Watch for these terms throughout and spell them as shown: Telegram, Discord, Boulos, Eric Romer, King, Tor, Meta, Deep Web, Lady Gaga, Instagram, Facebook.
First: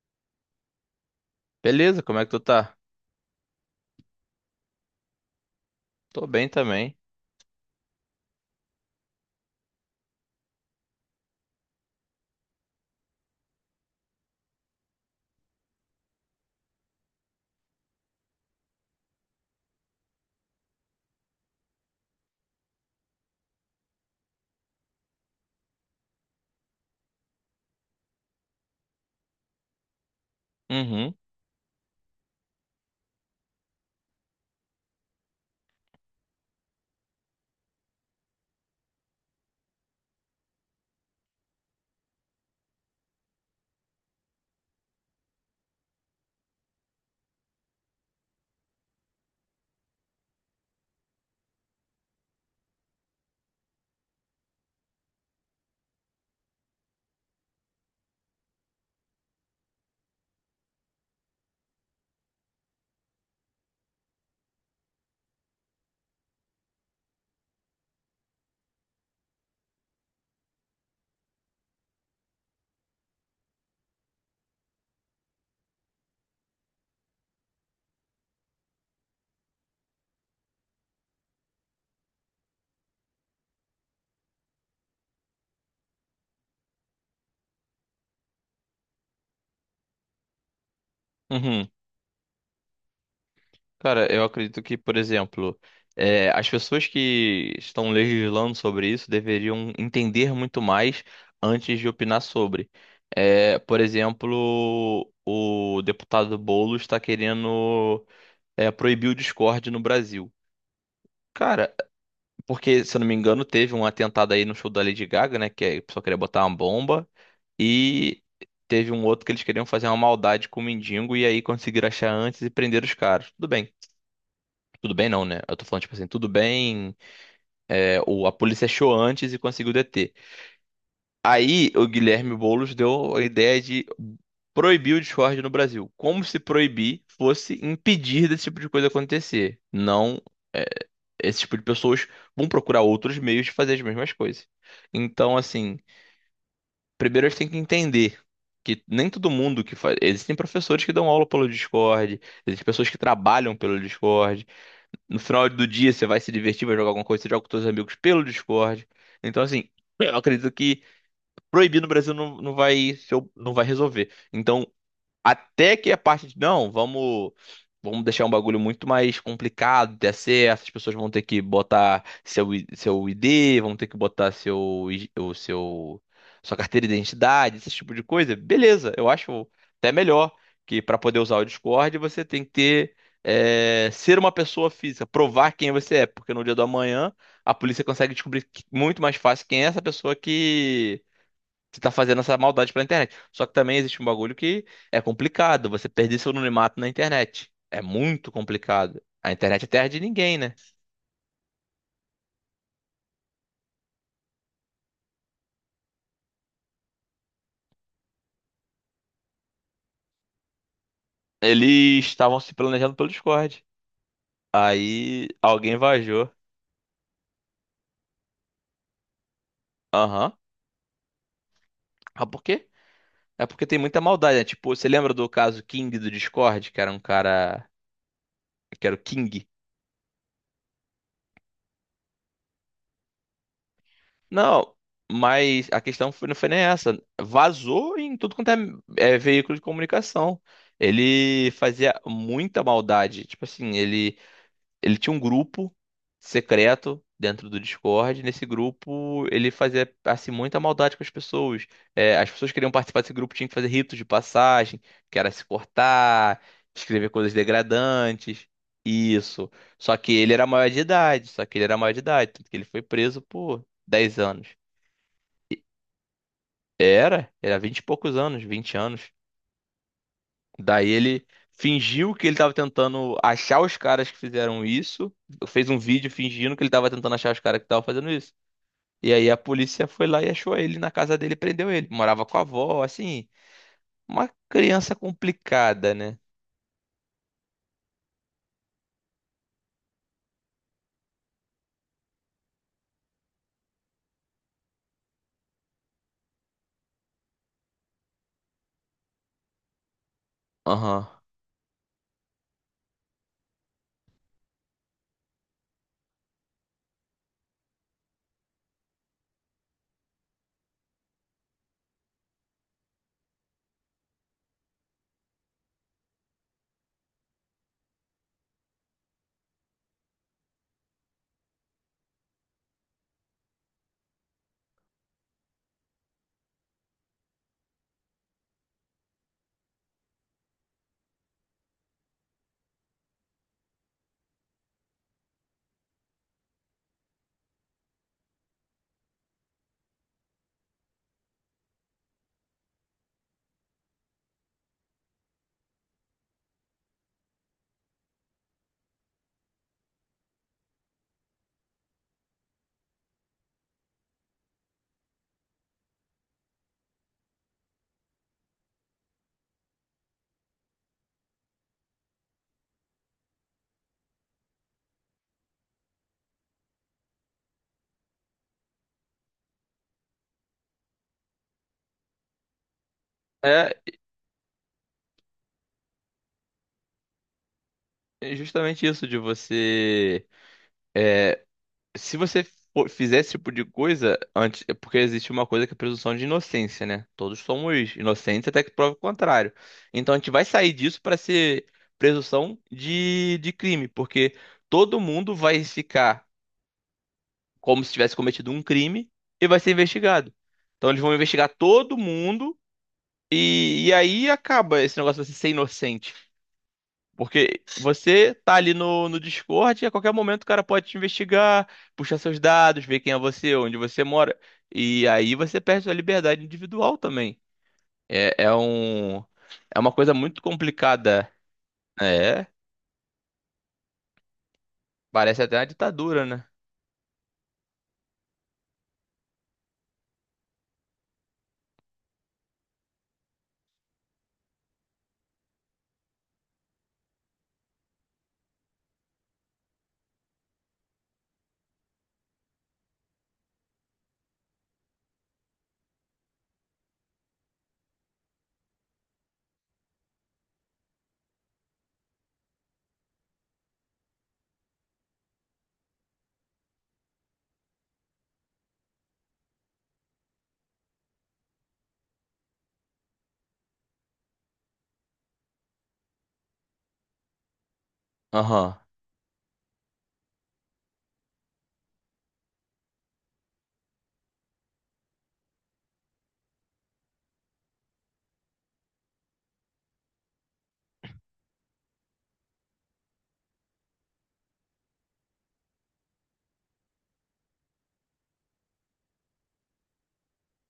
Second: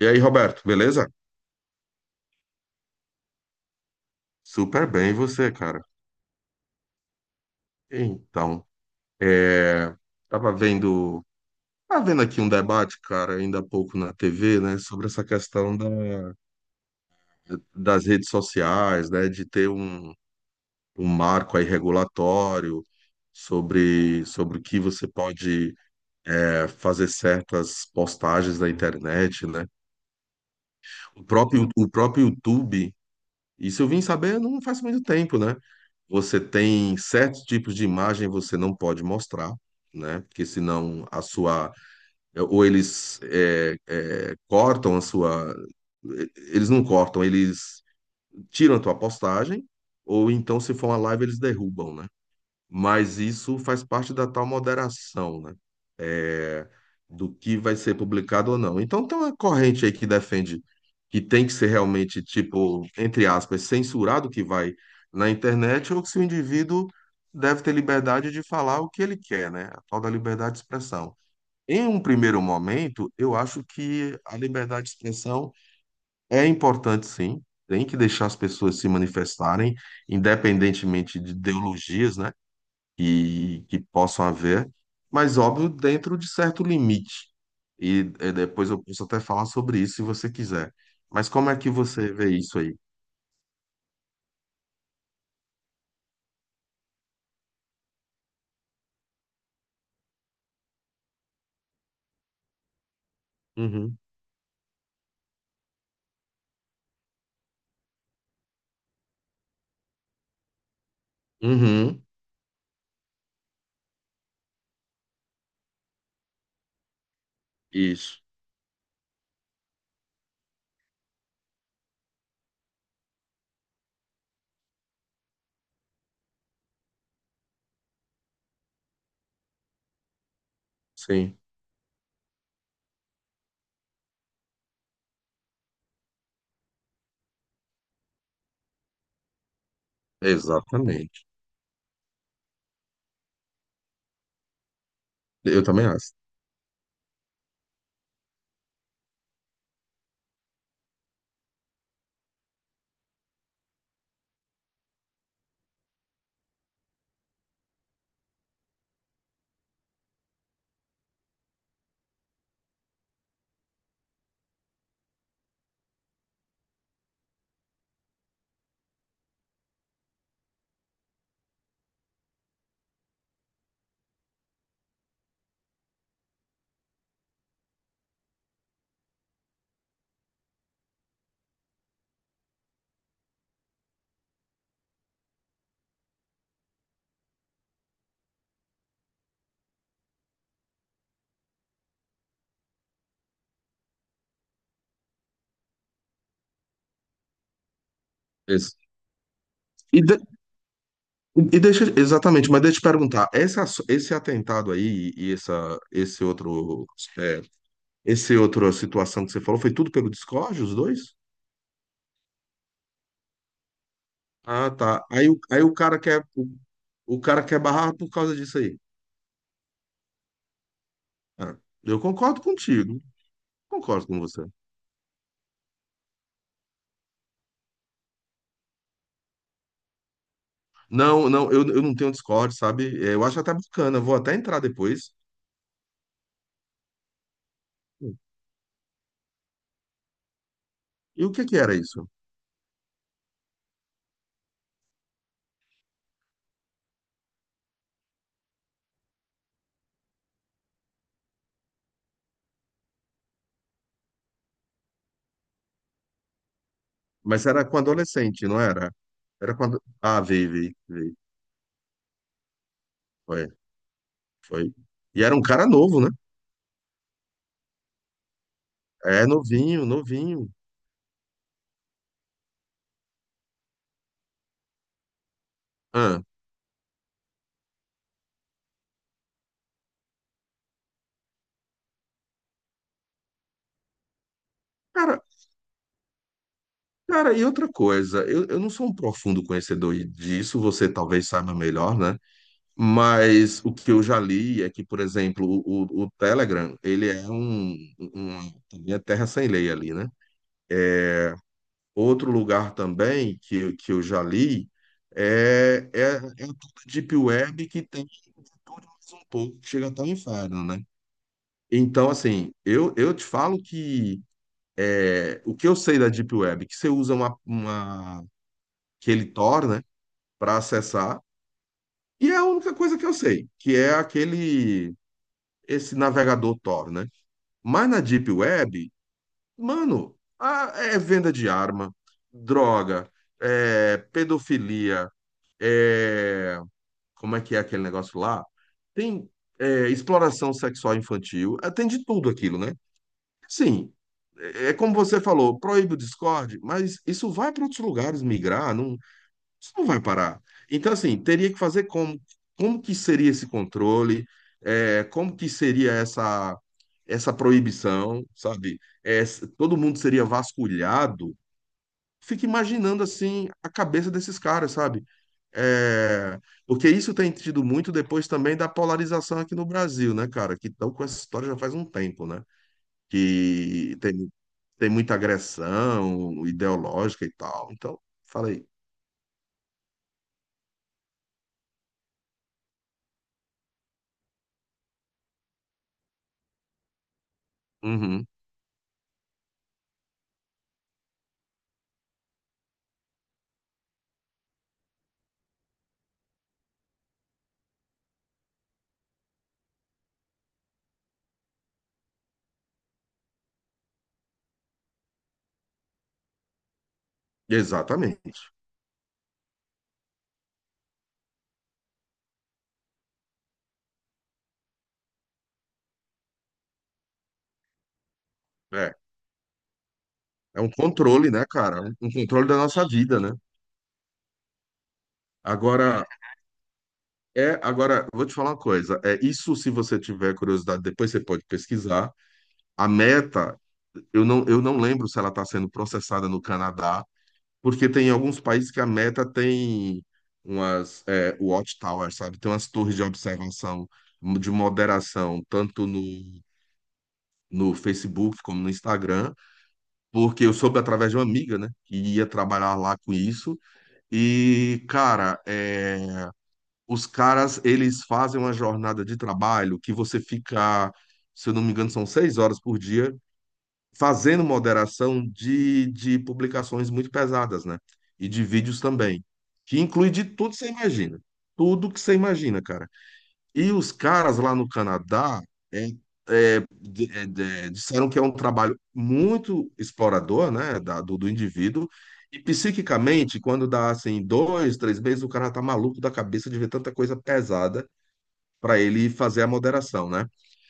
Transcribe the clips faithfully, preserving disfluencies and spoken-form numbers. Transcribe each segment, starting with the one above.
E aí, Roberto, beleza? Beleza, como é que tu tá? Super bem, e você, cara? Tô bem também. Então, é, tava vendo, tava vendo aqui um debate, cara, ainda há pouco na T V, né, sobre essa questão da, das redes sociais, né, de ter um, um marco aí regulatório sobre, sobre o que você pode é, fazer certas postagens na internet, né? Uhum, O próprio, o próprio YouTube. Isso eu vim saber não faz muito tempo, né? Você tem certos tipos de imagem que você não pode mostrar, né? Porque senão a sua. Ou eles é, é, cortam a sua. Eles não cortam, eles tiram a tua postagem, ou então, se for uma live, eles derrubam, né? Mas isso faz parte da tal moderação, né? É, do que vai ser publicado ou não. Então tem uma corrente aí que defende que tem que ser realmente, tipo, entre aspas, censurado o que vai na internet, ou que se o indivíduo deve ter liberdade de falar o que ele quer, né? A tal da liberdade de expressão. Em um primeiro momento, eu acho que a liberdade de expressão é importante, sim. Tem que deixar as pessoas se manifestarem, independentemente de ideologias, né? que, que possam haver, mas óbvio, dentro de certo limite. E, eh, depois eu posso até falar sobre isso se você quiser. Mas como é uhum. que você vê isso aí? Cara, eu acredito que, por exemplo, é, as pessoas que estão legislando sobre isso deveriam entender muito mais antes de opinar sobre. É, por Uhum. exemplo, o deputado Boulos está querendo, é, proibir o Discord no Brasil. Cara, Uhum. porque, se eu não me engano, teve um atentado aí no show da Lady Gaga, né? Que a pessoa queria botar uma bomba. E Isso. teve um outro que eles queriam fazer uma maldade com o mendigo. E aí conseguiram achar antes e prender os caras. Tudo bem. Tudo bem, não, né? Eu tô falando, tipo assim, tudo bem. É, o, a polícia achou antes e conseguiu deter. Sim. Aí o Guilherme Boulos deu a ideia de proibir o Discord no Brasil. Como se proibir fosse impedir desse tipo de coisa acontecer. Não, é, Exatamente. esse tipo de pessoas vão procurar outros meios de fazer as mesmas coisas. Então, Eu assim, também acho. primeiro a gente tem que entender que nem todo mundo que faz. Existem professores que dão aula pelo Discord, existem pessoas que trabalham pelo Discord. No final do dia você vai se divertir, vai jogar alguma coisa, você joga com seus amigos pelo Discord. Então, assim, eu acredito que proibir no Brasil não, não vai ser o- não vai resolver. Então, até que a parte de não, vamos vamos deixar um bagulho muito mais complicado de acesso, as pessoas vão ter que botar seu I- seu I D, vão ter que botar seu I- o seu sua carteira de identidade, esse tipo de coisa. Beleza, eu acho até melhor que para poder usar o Discord você tem que ter é, ser uma pessoa física, provar quem você é, porque no dia do amanhã a polícia consegue descobrir que- muito mais fácil quem é essa pessoa que você tá fazendo essa maldade pela internet. Só que também existe um bagulho que é complicado. Você perder seu anonimato na internet. É muito Isso. complicado. A internet é terra de E, de- ninguém, né? e deixa, exatamente, mas deixa eu te perguntar, esse, ass- esse atentado aí e essa, esse outro, é, esse outra situação que você falou, foi tudo pelo Discord, os dois? Eles estavam se planejando pelo Discord. Ah, tá. Aí Aí, o- aí o alguém cara quer, vazou. o, o cara quer barrar por causa disso aí. Aham. É, eu Ah, concordo por quê? contigo. É porque tem muita Concordo com maldade, né? você. Tipo, você lembra do caso King do Discord, que era um cara. Que era o King. Não, não, eu, eu não tenho Discord, sabe? É, eu acho até bacana, vou até entrar Não, depois. mas a questão foi- não foi nem essa. Vazou em tudo quanto é, é veículo de comunicação. E o que Ele que era fazia isso? muita maldade. Tipo assim, ele, ele tinha um grupo secreto dentro do Discord. Nesse grupo, ele fazia assim muita maldade com as pessoas. É, as pessoas que queriam participar desse grupo, tinham que fazer ritos de passagem, que era se cortar, escrever coisas Mas era com degradantes. adolescente, não era? Isso. Era quando. Só que Ah, ele era veio, maior veio, de veio. idade. Só que ele era maior de idade, tanto que ele foi preso Foi, por dez anos. foi. E era um cara novo, né? Era, era vinte e poucos anos, vinte anos. É, novinho, novinho. Daí ele fingiu que ele tava tentando achar os caras que fizeram isso, fez um vídeo Ah, fingindo que ele tava tentando achar os caras que estavam fazendo isso. E aí a polícia foi lá e achou ele na casa dele e prendeu ele. Morava com a avó, assim, uma criança cara, complicada, né? cara, e outra coisa, eu, eu não sou um profundo conhecedor disso, você talvez saiba melhor, né? Mas o que eu já li é que, por exemplo, o, o- o Telegram, ele é um, um, também é terra sem lei ali, né? Aham. Outro lugar também que, eu- que eu já li é, é, é tudo Deep Web que tem tudo mais um pouco, que chega até o inferno, né? Então, assim, eu, eu te falo que é, o que eu sei da Deep Web, que você usa uma, uma que ele, né, para acessar, e é a única coisa que eu sei, que é aquele, esse navegador Tor, né? Mas na Deep Web, mano, a- é venda de arma, droga, é pedofilia, é, como é que é aquele negócio lá? Tem é, exploração sexual infantil, é, tem de tudo aquilo, né? Sim, é é como você falou, proíbe o Discord, mas isso vai para outros lugares migrar, não, isso não vai parar. Então, assim, teria que fazer como? Como que seria esse controle? É, como que seria essa, essa proibição, sabe? É, s- todo mundo seria vasculhado. Fico imaginando, assim, a cabeça desses caras, sabe? É, porque isso tem tido muito depois também da polarização aqui no Brasil, né, cara? Que estão com essa história já faz um tempo, né? Que tem, tem muita agressão ideológica e tal. Então, É falei. justamente isso de você. Se você fo- fizer esse tipo de coisa antes, é porque existe uma coisa que é a presunção de inocência, né? Todos somos inocentes até que prove o contrário. Então a gente vai sair disso para ser presunção de, de crime, porque todo mundo vai ficar como se tivesse cometido um crime e vai ser investigado. Então eles vão investigar todo mundo e, e aí acaba esse negócio de você ser inocente. Porque você Exatamente. tá ali no, no Discord e a qualquer momento o cara pode te investigar, puxar seus dados, ver quem é você, onde você mora. E aí você perde sua liberdade individual também. É, é É, um, é uma coisa muito é um complicada. controle, né, cara? Um, um É, controle da nossa vida, né? parece até uma Agora, ditadura, né? é, agora, vou te falar uma coisa. É isso, se você tiver curiosidade, depois você pode pesquisar. A Meta, eu não, eu não lembro se ela está sendo processada no Canadá, porque tem alguns países que a Meta tem umas, é, watchtowers, sabe? Tem umas torres de observação, de moderação, tanto no, no Facebook como no Instagram, porque eu soube através de uma amiga, né, que ia trabalhar lá com isso. E, cara, é, os caras, eles fazem uma jornada de trabalho que você fica, se eu não me engano, são seis horas por dia, fazendo moderação de, de publicações muito pesadas, né? E de Aham, vídeos também. Que inclui de tudo que você imagina. Tudo que você imagina, cara. E os caras lá no Canadá é, é, de- é, de- disseram que é um trabalho muito explorador, né, da- do, do indivíduo. E psiquicamente, quando dá assim dois, três meses, o cara tá maluco da cabeça de ver tanta coisa pesada para ele fazer a moderação, né?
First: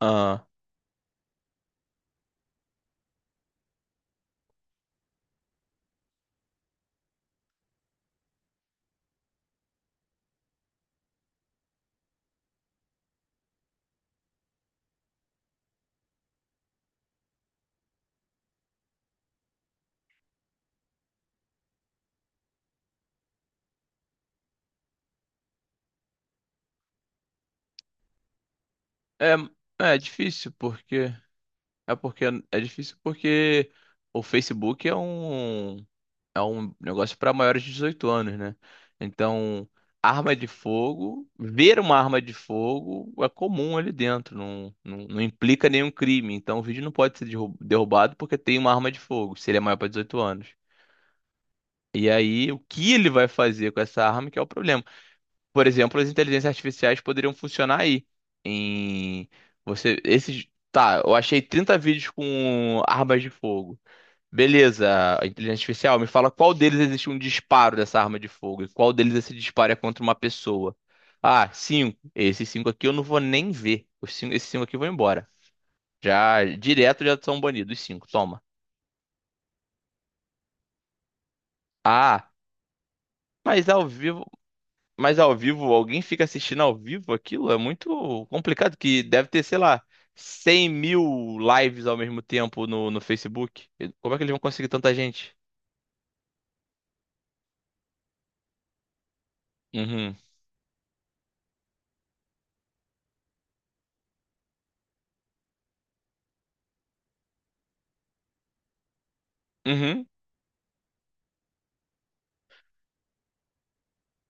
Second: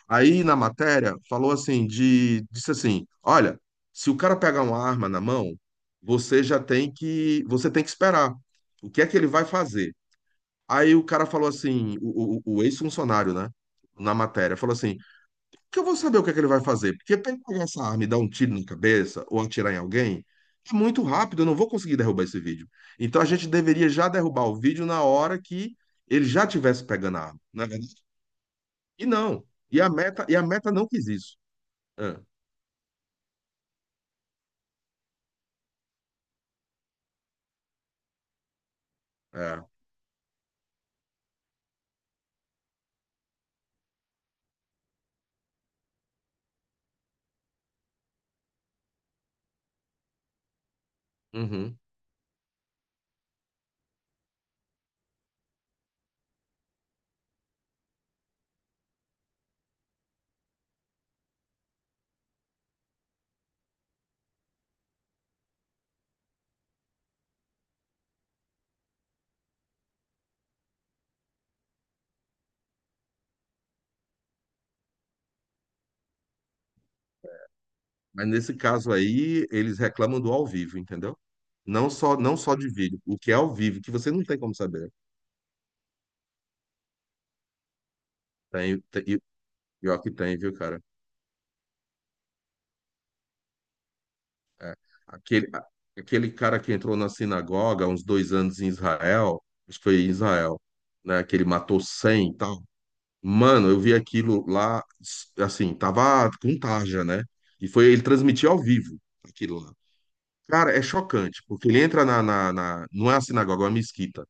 aham. Aí na matéria falou assim de disse assim, olha, se o cara pegar uma arma na mão, você já tem que você tem que esperar. O que é que ele vai fazer? Aí o cara falou assim, o, o- o ex-funcionário, né? Na matéria, falou assim: que eu vou saber o que é que ele vai fazer, porque pra ele pegar essa arma e dar um tiro na cabeça ou atirar em alguém, é muito rápido, eu não vou conseguir derrubar esse vídeo. Então a gente deveria já derrubar o vídeo na hora que ele já tivesse pegando a arma, não é verdade? E É, não. E a é meta, e a difícil meta não quis porque. isso. É É, porque é difícil porque o Facebook é um, é um negócio para maiores de dezoito anos, né? é, Então, arma de fogo, ver uma arma de fogo é comum ali dentro, não, não, não implica nenhum crime. Então, o vídeo não pode ser derru- derrubado porque tem uma arma de fogo, se ele é maior para dezoito anos. uhum. E aí, o que ele vai fazer com essa arma que é o problema. Por exemplo, as inteligências artificiais poderiam funcionar aí. Em você, esses, tá, eu achei trinta vídeos com armas de fogo. Beleza, a inteligência artificial, me fala qual deles existe um disparo dessa arma de fogo e qual deles esse disparo é contra uma pessoa. Ah, cinco. Esses cinco aqui eu não vou nem ver. Os cinco, esses cinco aqui vão embora. Já direto já são banidos. Os cinco, Mas toma. nesse caso aí, eles reclamam do ao vivo, entendeu? Não só, Ah, não só de vídeo, o que é ao mas vivo, ao que você não vivo, tem como saber. mas ao vivo, alguém fica assistindo ao vivo aquilo? É muito complicado, Tem, que deve ter, sei lá, pior que tem, viu, cem cara? mil lives ao mesmo tempo no, no Facebook. Como é que eles vão conseguir É. tanta gente? Aquele, a- aquele cara que entrou na sinagoga há uns dois anos em Israel, acho que foi em Uhum. Israel, né? Que ele matou cem e tal. Mano, eu vi aquilo lá, assim, tava com tarja, né? E foi ele transmitir ao vivo aquilo lá. Uhum. Cara, é chocante, porque ele entra na, na, na- não é a sinagoga, é uma mesquita.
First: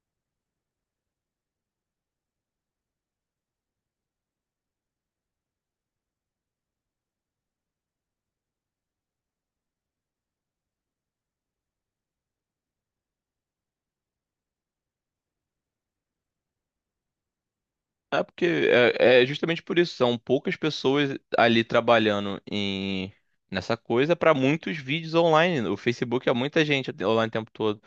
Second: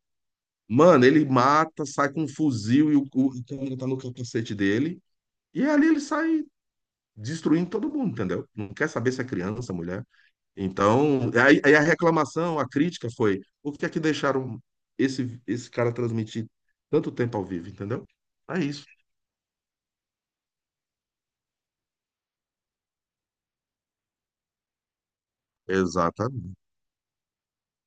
Mano, ele mata, sai com um fuzil e o, o a câmera tá no capacete dele. E ali ele sai destruindo todo mundo, entendeu? Não quer saber se é criança, mulher. Então, aí, aí a reclamação, a crítica foi: por que é que deixaram esse, esse cara transmitir tanto tempo ao vivo, entendeu? É porque É isso. é, é justamente por isso, são poucas pessoas ali trabalhando em nessa coisa para muitos vídeos online. O Facebook é Exatamente, muita gente online o tempo todo.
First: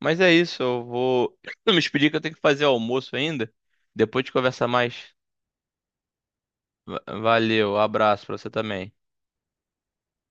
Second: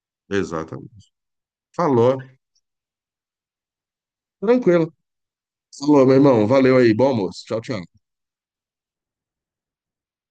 Mas é isso, eu exatamente. vou me expedir que Falou. eu tenho que fazer almoço ainda. Depois de conversar Tranquilo. mais. Falou, meu irmão. Valeu aí. Va- Bom almoço. Tchau, Valeu, tchau. abraço para você também.